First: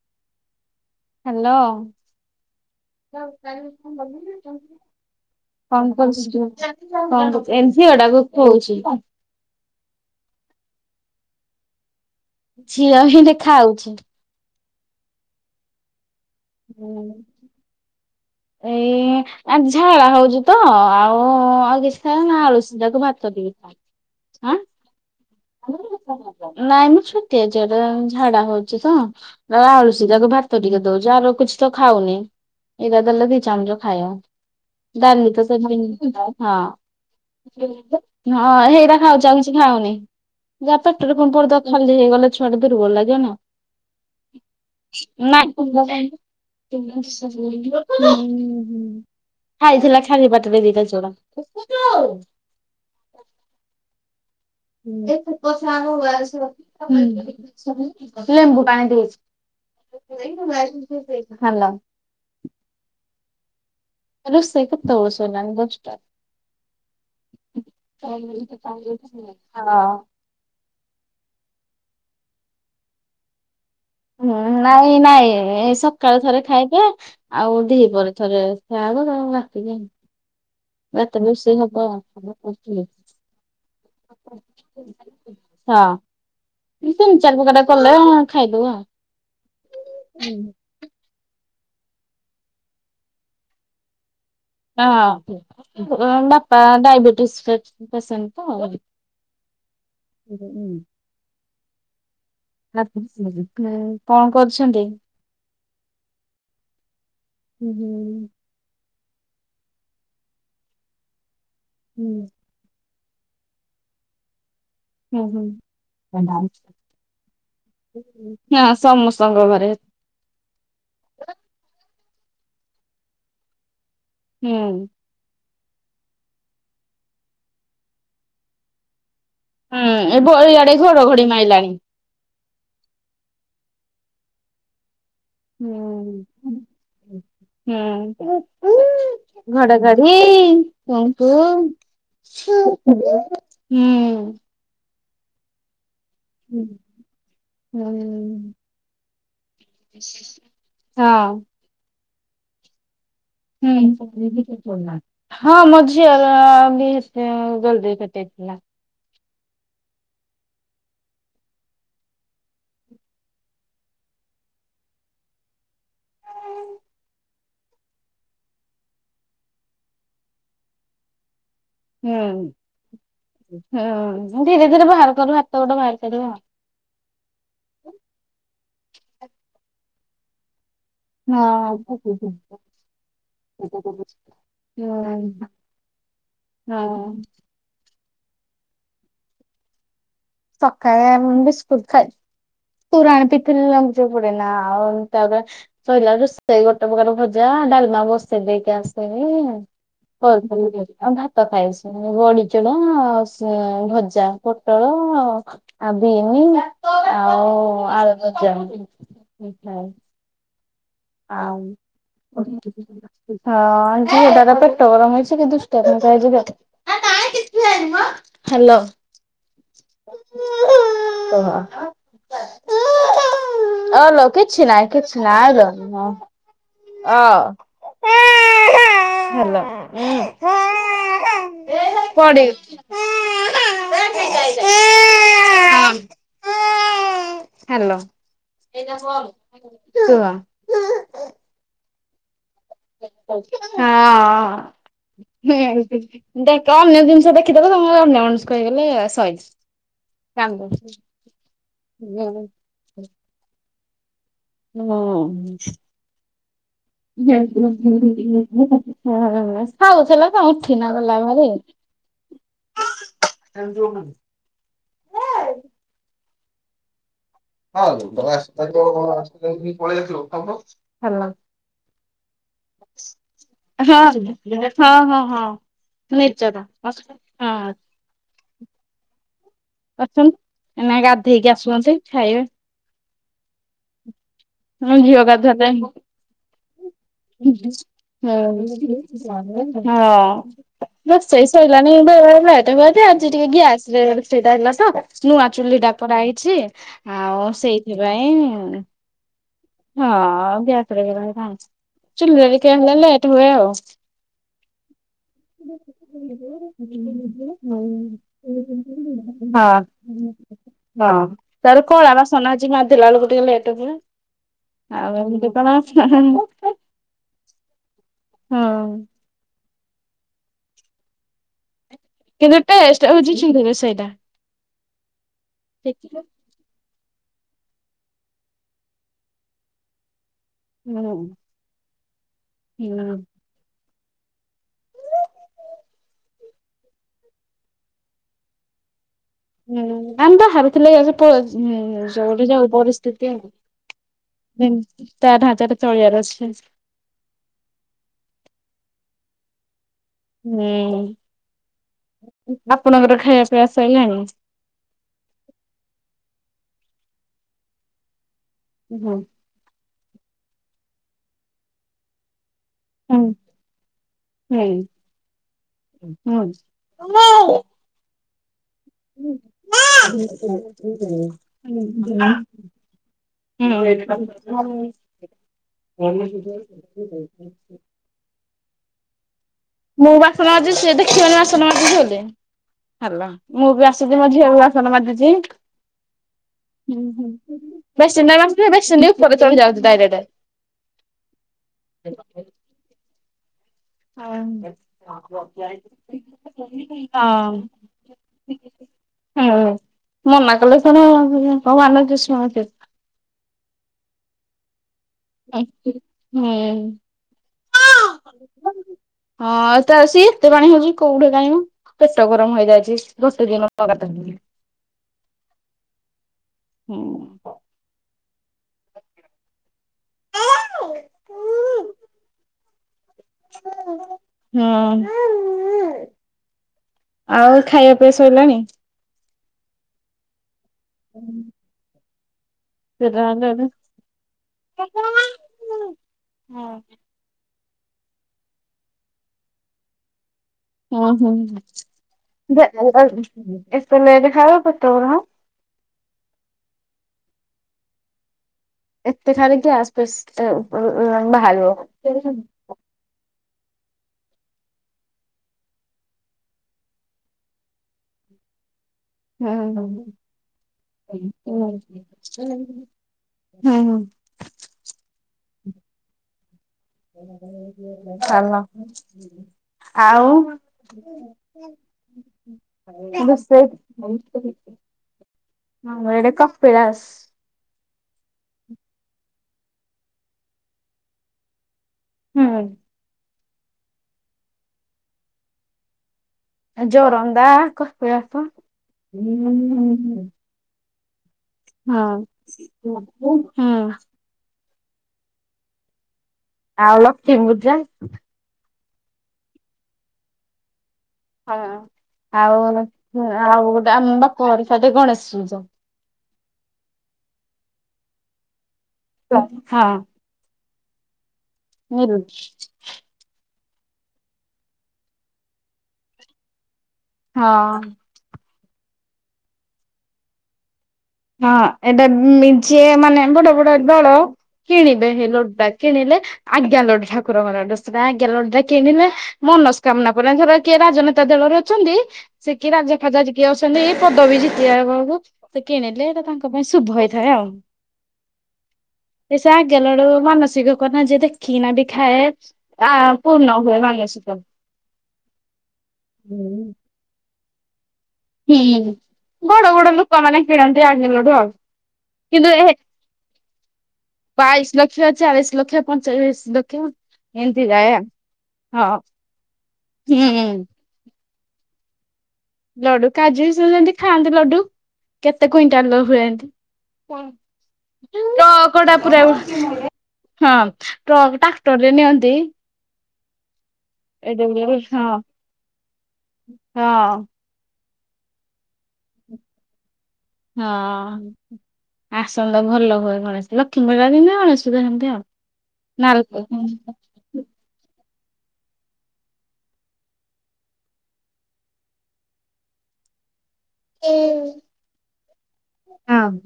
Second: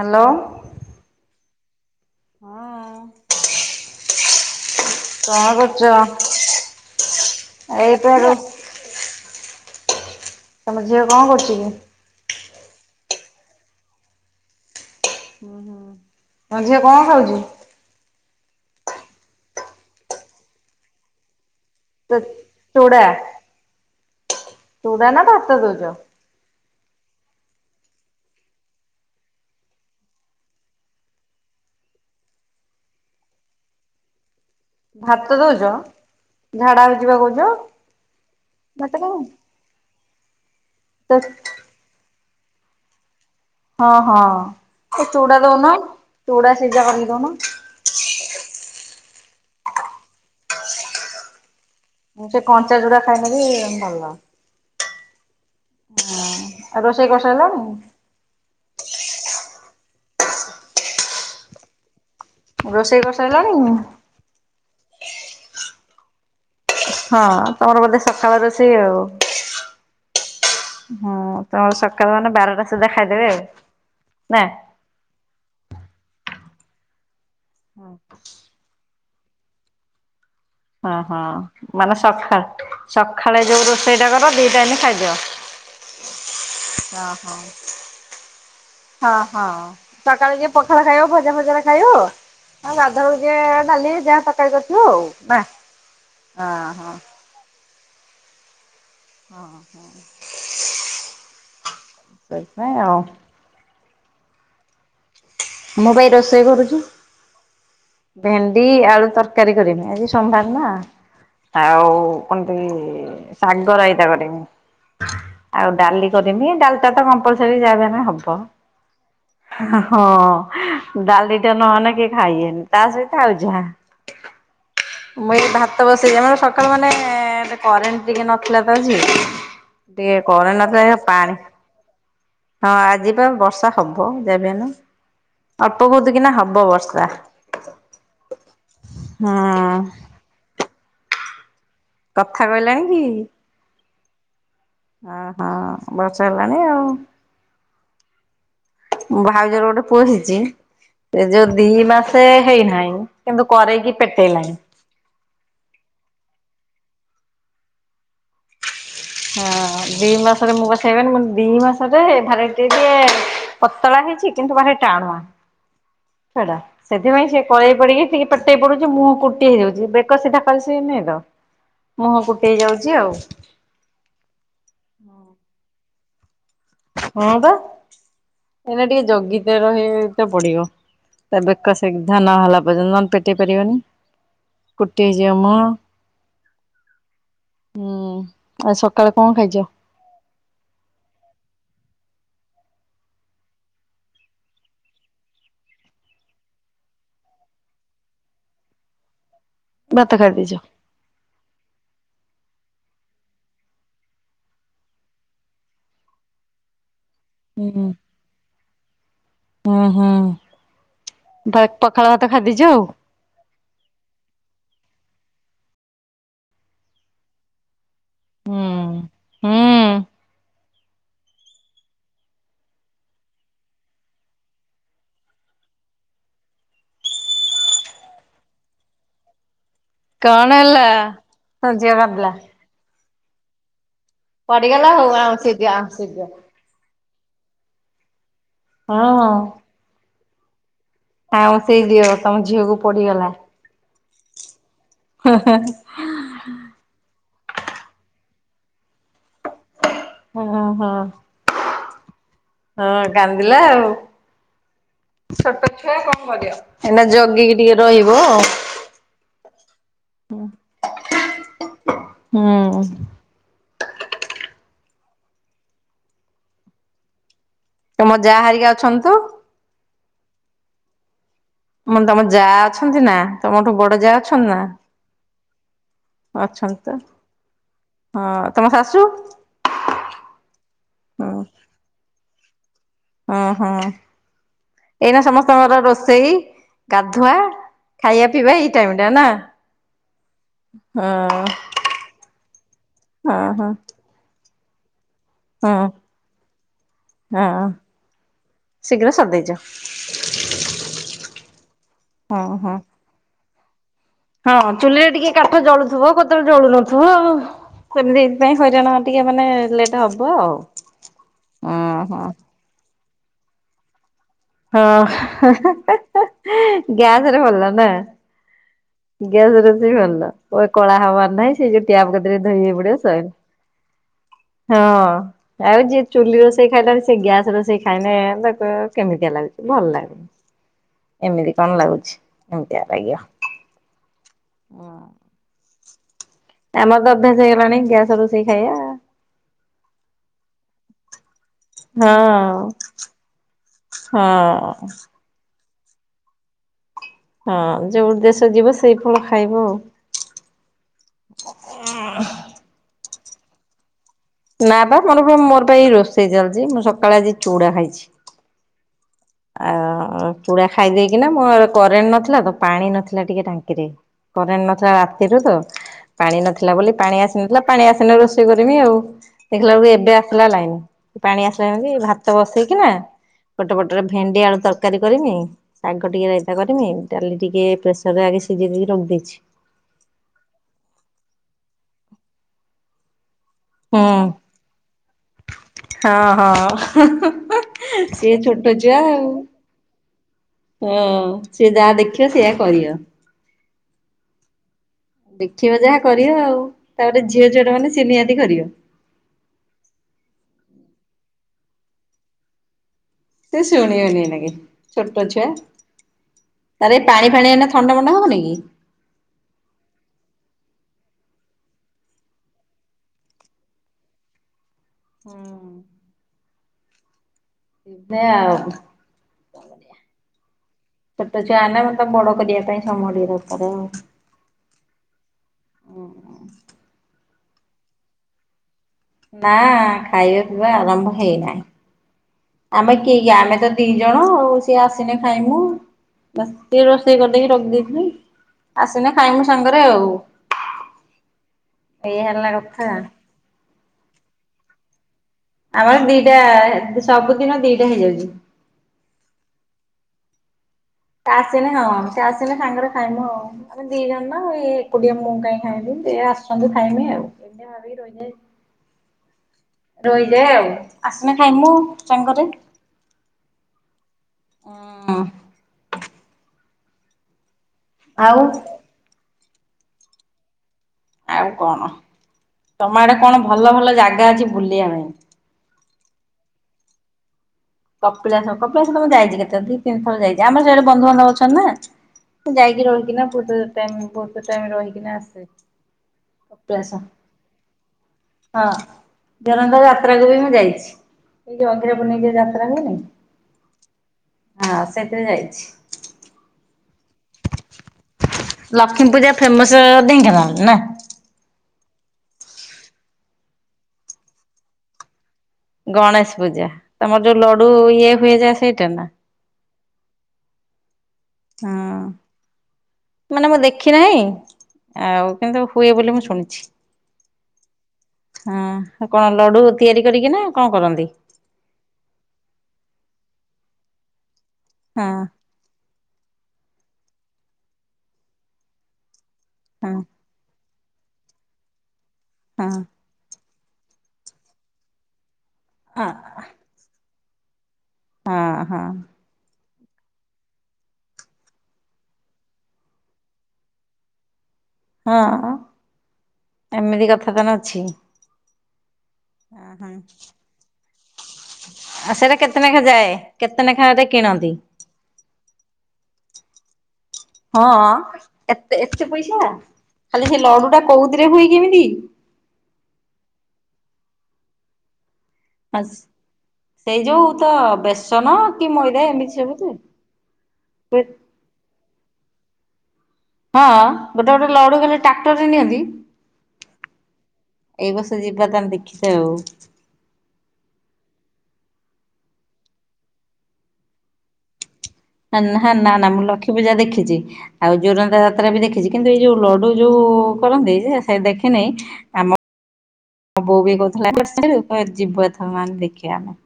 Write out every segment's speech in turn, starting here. Hello. Hello. କଣ କରୁଚୁ ତୁ? କଣ କରୁଚୁ? ଏଇ ଏଇତ ଝିଅଟାକୁ ରୋ ଖୋଉଚି। ତମ ଝିଅ କଣ କରୁଚି କି? ଝିଅ ହେନ୍ତି ଖାଉଚି। ହୁଁ ହୁଁ। ତମ ଝିଅ କଣ ଖାଉଚି? ଏଇ ଝାଳା ହୋଉଚି ତ ଆଉ କିଚି ଚୁ ଖାଇବନି ନା ଆଳୁ ଚୁଡା ସିଝାକୁ ଭାତ ଟିକେ ଖାଉ ଆଁ? ତ ଦୋଉଚ? ନାଇଁ ମୁଁ ଛୋଟିଆଛିଟା ଝାଡା ହୋଉଚି ତ ଆଳୁସୀ ତାକୁ ଭାତ ଟିକେ ଦୋଉଚି ଆର କିଛି ତ ଖାଉନିଁ ଏଇକା ଦେଲେ ଦିଇ ଚାମଚ ଖାଇବ। ଦାଲି ଭାତ ତ ଦଉଛ? ଦେବିନି [inaudible] ହଁ। ଝାଡା ହଉଛି ବା କହୁଛ ହଁ ଭାତ ହେଇରା କାଇଁ ଖାଉଚି ଆଉ କିଛି ଖାଉନି। ଯାହା ତ ପଟରେ କଣ ପଡିଦ ଖାଲି ହେଇଗଲା ଛୁଆଟି ଦୁର୍ବଳ ଲାଗିବନ। ହଁ ହଁ। ଏ ଚୁଡା ନାଇଁ ଦଉନ [unintelligible] ଚୁଡା ସିଝା କରିକି ଦଉନ ଖାଇଥିଲା ଖାଲି ବାଟରେ ଦିଇଟା ଚୁଡ଼ା। ହଁ ସେ କଞ୍ଚା ଚୁଡା ଖାଇଲେବି ଭଲ। ହୁଁ [inaudible] ହୁଁ ଆଉ [inaudible] ହୁଁ ରୋଷେଇ କରିସାରିଲଣି? ଲେମ୍ବୁ ପାଣି ଦେଇଛି। [inaudible] ହାଲୋ। ରୋଷେଇ କଆରିସାଇଲଣି। ରୋସେଇ କେତୋବେଳୁ ସରିଲାଣି ଦସଟାରୁ। ହଁ ତମର ବୋଧେ ସକାଳ ରୋଷେଇ ଆଉ। ହୁଁ ତମେ ସକାଳ ମାନେ ବାରଟା ସୁଦ୍ଧା ଖାଇଦେବେ ଆଉ। ହୁଁ ନା ନାଇଁ ନାଇଁ ଏ ସକାଳେ ଥରେ ଖାଇବେ ଆଉ ଦହି ହଁ। ପରେ ଥରେ ଖାଇବ ତାପରେ ରାଟିକି ହଁ ଏତ ବେଶି ହଁ ହବ ମାନେ ହବ ସକାଳ କୋଠି। ହଁ ସକାଳେ ଯୋଉ ରୋଷେଇ ଟା କର ଦି ଟାଇମ ତିନି ଖାଇଦିଅ। ହଁ ହଁ। ଚାରି ପକା ଟା କଲେ ଖାଇଦବ ଆଉ। ହଁ ହଁ ସକାଳେ ଯେ ପଖଳ ଖାଇବା ଭଜା ସକାଳେ ଖାଇବ ଆଉ ଗାଦୁଆ ବେଳକୁ ଯିଏ ଡାଲି ଯାହା ତରକାରୀ କରିଥିବ ହଁ ଆଉ ନା। ହଁ ବାପା ହଁ ଡାୟବେିଟିସ୍ ପେସେଣ୍ଟ ତ। ହଁ ହ। କଣ କରୁଛନ୍ତି? ମୁଁ ପା ଏଇ ରୋଷେଇ କରୁଛୁ ହୁଁ ହୁଁ। ଭେଣ୍ଡି ଆଳୁ ତରକାରୀ କରିନି ଆଜି ସୋମବାର ନା ଆଉ କଣ ଶାଗ ରାଇତା କରିବି। ହଁ ଆଉ ଡାଲି କରିନି ଡାଲିଟା ତ କମ୍ପଲସରି ଯାହା ବି ହେଲ ସମସ୍ତଙ୍କ ଘରେ ହବ। ହଁ ଡାଲିଟା ନହେଲେ କିଏ ଖାଇନି ତା ସହିତ ଆଉ ଯାହା। ହୁଁ ମୁଁ ଏ ଭାତ ସେଇୟା ବା ସକାଳୁ ତ ମାନେ କରେଣ୍ଟ ଟିକେ ନଥିଲା ତ ଆଜି। ହୁଁ ଟିକ ଏବ କରେଣ୍ଟ ନ ଇଆଡେ ଥିଲା ତା ଘଡଘଡି ପାଣି ମାଇଲାଣି। ହଁ ଆଜି ପା ବର୍ଷା ହବ ଯବିହେଲେ। ଅଳ୍ପ ବହୁତି କିନା ହବ ବର୍ଷା। ହୁଁ ହୁଁ। ଘଡଘଡି କଥା କହିଲାଣି କୁହନ୍ତୁ। ହୁଁ। ହଁ ହଁ ବର୍ଷା ହେଲାଣି ଆଉ। ହୁଁ ଭାଉଜଙ୍କ ଗୋଟେ ପୁଅ ହେଇଚି ଏ ହଁ। ଯୋଉ ଦି ମାସେ ହେଇନାହିଁ। କିନ୍ତୁ କରେଇକି ହୁଁ ପେଟେଇଲାଣି। ହଁ ମଝିଆ ର ବି ସେ ଜଲଦି କଟେଇଥିଲା। ହଁ ଦି ମାସରେ ମୁଁ ପା ଖାଇହେଇବନି ମୁଁ ଦି ମାସରେ ଭାରି ଟିକେ ପତଳା ହେଇଚି କିନ୍ତୁ ଭାରି ଟାଣୁଆ। ସେଟା ସେଥିପାଇଁ ସିଏ କଳେଇ ପଡିକି ଟିକେ ପେଟେଇ ପଡୁଛି ମୁହଁ କୁଟି ହେଇଯାଉଛି ବେକ ସିଧା କଲି ସି ଅ ହୁଁ ହୁଁ ଧୀରେ ଧୀରେ ବାହାର କରିବ ହାତ ଗୋଡେ ବାହାର କରିବ ଆଉ। ହଁ ପା ଏଇନା ଟିକେ ଜଗିତେ ରହିଆତ ପଡିବ। ତା ବେକ ହଁ ସିକଧା ହୁଁ ନ ହେଲା ପର୍ଯ୍ୟନ୍ତ ନହେଲେ ପେଟେଇ ପାରିବନି। କୁଟି ହେଇଯିବ ମ ହଁ। ଆଜି ସକାଳେ କଣ ଖାଇଚ? ସକାଳେ ଆ ମୁ ବିିସ୍କୁଟ ଖାଇ ପୁରାଣୀ ପିଥିଲ ଲାଗୁଛି ପଡେ ନା ଆଉ ତାପରେ ସୋଇଲା ରୋଷେଇ ଗୋଟେ ପ୍ରକାର ଭଜା ଡାଲମା ବସେ ଦେଇକି ଆସେନି ଭାତ ଖାଇ କର ଦେଇଛ [unintelligible] ଆଉ ଭାତ ଖାଇସ ବଢିଚୁଡ଼ା ଆଉ ଭଜା ପୋଟଳ ଆଉ ବିମି ଆଉ ହୁଁ ଆଉ ଆଳୁ ଭଜା ଏମତି ହୁଁ ଖାଏ। ହୁଁ ଆଉ ପଖାଳ ଭାତ ହଁ ଖାଇଦେଇଛ ଆଉ ଝିଅ ଟାର ପେଟ ଗରମ ହେଇଛି କିନ୍ତୁ [unintelligible] ହୁଁ ହଲୋ। ହୁଁ। [unintelligible] [inaudible] ଅଲୋ କିଛି ନାଇଁ କିଛି ନାଇଁ ଆଲ ଓ [inaudible] ହାଲୋ। କଣ ହେଲା ସଜ୍ୟ କରିଦେଲା। ପଡି ପଡିଗଲା ହଉ ଆଉଁସିଦିଅ ଆଉଁସିଦିଅ। ହ୍ୟାଲୋ ଶୁଣ। ଆଉଁସିଦିଅ ଦିଅ ତମ ଝିଅକୁ ପଡିଗଲା। ହଁ ଦେ କ ଜିନିଷ ଦେଖ ଶଖିଦେବେ ତମର ଅନ୍ୟ ମନକୁ ହେଇଗଲେ ସରି ହଁ ହଁ। ହୁଁ। ହଁ କାନ୍ଦିଲା ଆଉ। ଛୋଟ ଛୁଆ କଣ କରିବ? ଏଇନା [unintelligible] ଜଗିକି ଟିକେ ହୋଉ ରହିବ ଆଉ। ହେଲାତ ଉଠିକି ଗଲାଭାରି। ହଁ। ହେ ତମ ଯା ହାରିକା ଅଛନ୍ତି ତ? ହାଲୋ। ହଁ ମାନେ ତମ ହଁ ଯା ଅଛନ୍ତି ନା ତମଠୁ ବଡ ହଁ ଯା ଅଛନ୍ତି ନା? ହଁ। ନିଜର ଅଛନ୍ତି ତ ହଁ ତମ ଶାଶୁ? ଅଛନ୍ତି ନାଇଁ ହୁଁ ଗାଧେଇକି ଆସୁଛନ୍ତି ଖାଇବେ। ହଁ ହଁ। ହଁ ଏଇନା ଝିଅ ଗାଧେଇବା ପାଇଁ ସମସ୍ତଙ୍କର ରୋଷେଇ ଗାଧୁଆ [unintelligible] ଖାଇବା ପିଇବା ଏଇ ଟାଇମ ଟା ନା ହଁ। ରୋଷେଇ ହଁ। ସଇଲାଣି ବେଳେବେଳେ ଲେଟ ହୁଏତେ ଆଜି ହଁ ଟିକେ ହଁ ଗ୍ୟାସରେ ରୋଷେଇଟା ହେଲା ତ। ନୂଆ ହଁ ଚୁଲିଟା ପରା ହେଇଛି ଆଉ ହଁ ସେଇଥିପାଇଁ। ଶୀଘ୍ର ସରିଦେଇଛ ହଁ ଗ୍ୟାସରେ [unintelligible] ହଁ ଚୁଲିରେ ହଁ। ଟିକେ ହେଲା ଲେଟ ହୁଏ ଆଉ। ହଁ ଚୁଲିରେ ଟିକେ କାଠ ଜଳୁଥିବ କେତେବେଳେ ଜଳୁ ନଥିବ ହଇରାଣ ଟି ହଁ ହଁ ତାର କଳା ଓହୋ ବାସନ ଆଜି ମା ମାଜିଲା ବେଳକୁ ଟିକେ ଲେଟ ହୁଏ। ହଁ ଆଉ ଏମିତି ହଁ କଣ ହଁ ହଁ ଗ୍ୟାସରେ ଭଲ ନା। ହଁ ଗ୍ୟାସରେ ରୋଷେଇ ଭଲ କଳା ହବାର ନାହିଁ ସେଇ ଯ ଟ୍ୟାପ କତିରେ କିନ୍ତୁ ଧୋଇ ହେଇ ପଡିବ ଟେଷ୍ଟ ହଉଛି ଚୁଲି ରୋଷେଇଟା। ସଇଲା। ହଁ ଆଉ ଯିଏ ଚୁଲି ରୋଷେଇ ଖାଇଲାଣି ସେ ଗ୍ୟାସ ରୋଷେଇ ଖାଇଲେ ତ କେମିତିଆ ଲାଗୁଛି ଭଲ ଲାଗୁନି। ହୁଁ ଏମିତି କଣ ଲାଗୁଛି ଏମିତିଆ ହୁଁ। ଲାଗିବ। ଆମର ତ ଅଭ୍ୟାସ ହେଇଗଲାଣି ଗ୍ୟାସ ରୋଷେଇ ଖାଇବା। ହୁଁ ଆମେତ ଭାବିଥିଲ ପ ହୁଁ ଯଉଠି ହଁ ଯାଉ ପରିସ୍ଥିତି ଆଉ ହଁ ତା ଢାଞ୍ଚାରେ ତଳିୟାର ଅଛି। ହଁ ଯୋଉ ଦେଶ ଯିବ ସେଇ ଫଳ ଖାଇବ। ହୁଁ। ଆପଣଙ୍କର ଖାଇବା ପିଇବା ଶଇଲାଣି? ନା ବା ମୋର ମୋର ପା ହେଇ ରୋଷେଇ ଚାଲିଛି ମୁଁ ସକାଳେ ଆଜି ଚୁଡା ଖାଇଛି। ହୁଁ। ଆ ଚୁଡା ଖାଇ ଦେଇେକିନା ମୋ କରେଣ୍ଟ ନଥିଲା ତ। ପାଣି ନଥିଲା ହୁଁ ଟିକେ ଟାଙ୍କିରେ କରେଣ୍ଟ ନଥିଲା ରାତିରୁ ତ। ପାଣି ହୁଁ। ନଥିଲା ବୋଲି ପାଣି ଆସିନଥିଲା ପାଣି ଆସିଲାବେଳୁ ଦେଖିଲା ବେଳକୁ ଏବେ ଆସିଲା ଲାଇନ ପାଣି ଆସିଲା ଭାତ ବସେଇକିନା ପୋଟ ପଟ ରେ ଭେଣ୍ଡି ଆଳୁ ତରକାରୀ କରିନି ଶାଗ ଟିକେ ରାଇତା କରି ଡାଲି ଟିକେ ପ୍ରେସର ଆଗେ ଶିଝେଇ ଦେଇକି ରଖି ଦେଇଛି। ମୁଁ ବାସନ ମାଜି ସେ ଦେଖିବନି ବାସନ ମାଜି ବୋଲି ହଲୋ। ମୁଁ ବି ହୁଁ ଆସୁଛିି ମୋ ଝିଅ ବି ବାସନ ମାଜୁଛି। ହଁ ହଁ ସିଏ ଛୋଟ ଛୁଆ ଆଉ। [unintelligible] ହଁ ସିଏ ଯାହା ଦେଖିବ ସେଆ କରିବ। ହଁ। ଦେଖିବା ଯାହା କରିବ ଆଉ ତାପରେ ଝିଅ ଝିଅଟା ମାନେ ସ ନିହାତି କରିବ। ହୁଁ ମନା କଲେ କଣ କୋଉଁ ମାନୁଚି ଶୁଣୁଛି। ସେ ଶୁଣିବନି। ଛୋଟ ଛୁଆ ହୁଁ ହଁ ତାର ଏ ପାଣି ଫାଣି ଏ ଥଣ୍ଡା ମଣ୍ଡ ହବନି କି। ହଁ ଏ ତ ଆସ ଏତେ ପାଣି ହଉଛି କୋଉଠି କାଇଁ ପେଟ ଗରମ ହେଇଯାଇଛି [unintelligible] ହଁ ହୁଁ [unintelligible] ଛୋଟ ଛୁଆ ମାନଙ୍କୁ ବଡ କରିବା ପାଇଁ ସମୟ ଟିକେ ଦରକାର ଆଉ। ହୁଁ ଆଉ ଖାଇବା ପିଇବା ସଇଲାଣି? ନା ଖାଇବା ପିଇବା ଆରମ୍ଭ ହେଇନାହିଁ। ଆମେ କି ଆମେ ତ ଦି ଜଣ ଆଉ ସିଏ ଆସିନେ ଖାଇମୁ। ସେଏ ରୋଷେଇ କରିଦେଇକି ରଖିଦେଇଥିଲ ଆସିଲି ଖାଇମୁ ସାଙ୍ଗରେ ଆଉ ହଁ ଏଇଆ ହେଲା କଥା ହଁ ଏ [unintelligible] ଆମର ଦି'ଟା ସବୁଦିନ ଦି'ଟା ହେଇଯାଉଛି। ଏତେ ଖାଇ କିି ଗ୍ୟାସ ଆଉ ଆସିଲେ ସେ ଆସିଲେ ସାଙ୍ଗରେ ଖାଇମୁ ଆଉ। ଆମେ ଦି ଜଣ ନା ଏଇ ଏକୁଟିଆ ମୁଁ କାଇହିଁ ଖାଇବି ସେ ଆସଛନ୍ତିୁ ଖାଇମି ଆଉ ଏମିତି ଭାବି ରହିଯା ରହଯେ ଆଉ ହୁଁ ଆସନାେ ଖାଇମୁ ସାଙ୍ଗରେ ହୁଁ ହୁଁ। ହଁ। ଆଉ ଆଉ ଆଉ କଣ? [unintelligible] ତମ ଆଡେ କଣ ଭଲ ଭଲ ଜାଗା ଅଛି ବୁଲିବା ପାଇଁ? ହଁ ଏଇଟ କପିଳାସ କପିଳାସ କପିଳାସ ମୁଁ ଯାଇଛି କେତେ ଥର ଦି ତିନିଥର ଯାଇଛି ଆମର ସେପଟେ ବନ୍ଧୁ ବାନ୍ଧବ ଅଛନ୍ତି ନା ହୁଁ ଯାଇକି ରହିକିନାହୁତ ଟାଇ ବହୁତ ଟାଇମ ରହିକିନା ଆସେ କପିଳାସ ଜୋରନ୍ଦା କପିଳାସ ହଁ ହଁ ଜୋରନ୍ଦା ହୁଁ ଯାତ୍ରାକୁ ବି ମୁଁ ଯାଇଛି। ଅଘିରା ପୁନେଇଁ [unintelligible] ହଁ। ହଁ ସେଥିରେ ଯାଇଛି। ଆଉ [unintelligible] ଲକ୍ଷ୍ମୀପୂଜା ଫେମସ ଢେଙ୍କାନାଳ ନା ହଁ ଆଉ ଆଉ ଗୋଟେ ଆମ ବାପର ସାଇଟରେ ଗଣେଶ ପୂଜା ଗଣେଶ ପୂଜା ତମର ଯୋଉଁ ଲଡୁ ଇଏ ହୁଏ ସେଇଟା ନା? ହଁ ହଁ ମାନେ ମୁଁ ଦେଖ ଦେଖି ନାହିଁ ଆଉ କିନ୍ତୁ ହୁଏ ବୋଲି ମୁଁ ଶୁଣିଛି। ହଁ ହଁ କଣ ଲଡୁ ତିଆରି କରିକି ନା କଣ କରନ୍ତି। ହଁ ଏଟା ଯିଏ ମାନେ ବଡ ବଡ ଦଳ ହଁ କିଣିବେ ହେ ଲଡୁ କିଣିଲେ ଆଜ୍ଞା ଲଡୁ ଠାକୁରଙ୍କର ଆଜ୍ଞା ଲଡୁ କିଣିଲେ ହଁ ମନସ୍କାମନା ପରା ଧର କିଏ ରାଜନେତା ଦଳରେ ଅଛନ୍ତି ସେ କିଏ ହଁ। ରାଜ ଫାଜା କିଏ ଅଛନ୍ତି ଏଇ ପଦ ବି ଜିତିବା ବଳକୁ ସେ ଅ କିଣିଲେ ତାଙ୍କ ପାଇଁ ଶୁଭ ହେଇଥାଏ ଆଉ। ହଁ ହଁ ଲା ବଳୁ ମାନସିକ କଥା ଯେ ଦେଖିନା ବି ଖାଏ, ଆ ପୂର୍ଣ୍ଣ ହୁଏ ମାନସିକ ହଁ, ହୁଁ। ଏମିତି କଥା ତାନ ଅଛି ହୁଁ, ବଡ ବଡ ହଁ। ଲୋକମାନେ କିଣନ୍ତି ଆଗେ ଲଡୁ ଆଉ ଆଉ ସେଇଟା କିନ୍ତୁ କେତେ ଏ ନେଖା ଯାଏ କେତେ ନେଖାରେ କିଣନ୍ତି? ବାଇଶ ଲକ୍ଷ, ଚାଳିଶ ଲକ୍ଷ, ପଁଚାଳିଶ ଲକ୍ଷ କି [unintelligible] ହଁ, ଏତେ ଏତେ ପଇସା, ଖାଲି ସେ ହୁଁ ଲଡୁ ଟା କହୁ ହୁଏ କି ଏମିତି? ଲଡୁ କାଜୁ ବି ସେମିତି ଖାଆନ୍ତି ଲଡୁ। କେତେ କୁଇଣ୍ଟାଲ ହୁନ୍ତି ସେଇ କା ପ। ଯୋଉ ତ ବେସନ ହଁ କି ଟ ମଇଦା ଏମିତି ସବୁ ତ ହୁଏ। ଟ୍ରାକ୍ଟରରେ ନିଅନ୍ତି। ହଁ ଗୋଟେ ଏଡେ ଗୋଟେ ବଡ ହଁ ଲଡୁ ଖଲେ ଟ୍ରାକ୍ଟରରେ ନିଅନ୍ତି। ହଁ ଏଇ ବର୍ଷ ଯିବା ତମେ ଦେଖିଥା ଆଉ। ହଁ ଆସନ୍ତା ଭଲ ହୁଏ, ଗଣେଶ, ଲକ୍ଷ୍ମୀପୂଜାର ଦିନ ଗଣେଶ ପୂଜା ସେମିତି ଆଉ ନା ନା ନା ମୁଁ ନାଲକୋ ଲକ୍ଷ୍ମୀ ହଁ ପୂଜା ଦେଖିଛି ଆଉ ଜୋରନ୍ଦା ଜା ଯାତ୍ରା ବି ଦେଖିଛି କିନ୍ତୁ ଏଇ ଯୋଉ ଲଡୁ ଯୋଉ କରନ୍ତି ଯେ ସେ ଦେଖିନହି, ଆମ ମୋ ବୋଉ ବି କହୁଥିଲା ଯିବୁ ଏଥ ମାନେ ଦେଖିବା, ଆମେ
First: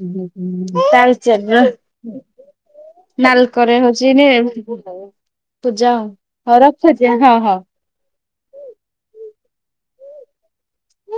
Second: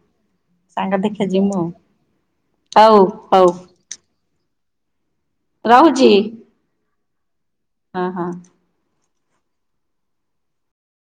ସାଙ୍ଗ ଦେଖିବା ତାଳଚେର ଯିମୁ। ଆଉ ହଉ ହଉ ନାଲକୋରେ ହଉଛି ରେ ତୁ ଯା ରହୁଛି ହଉ ରଖଛି, ହଁ ହଁ। ହଁ ହଁ।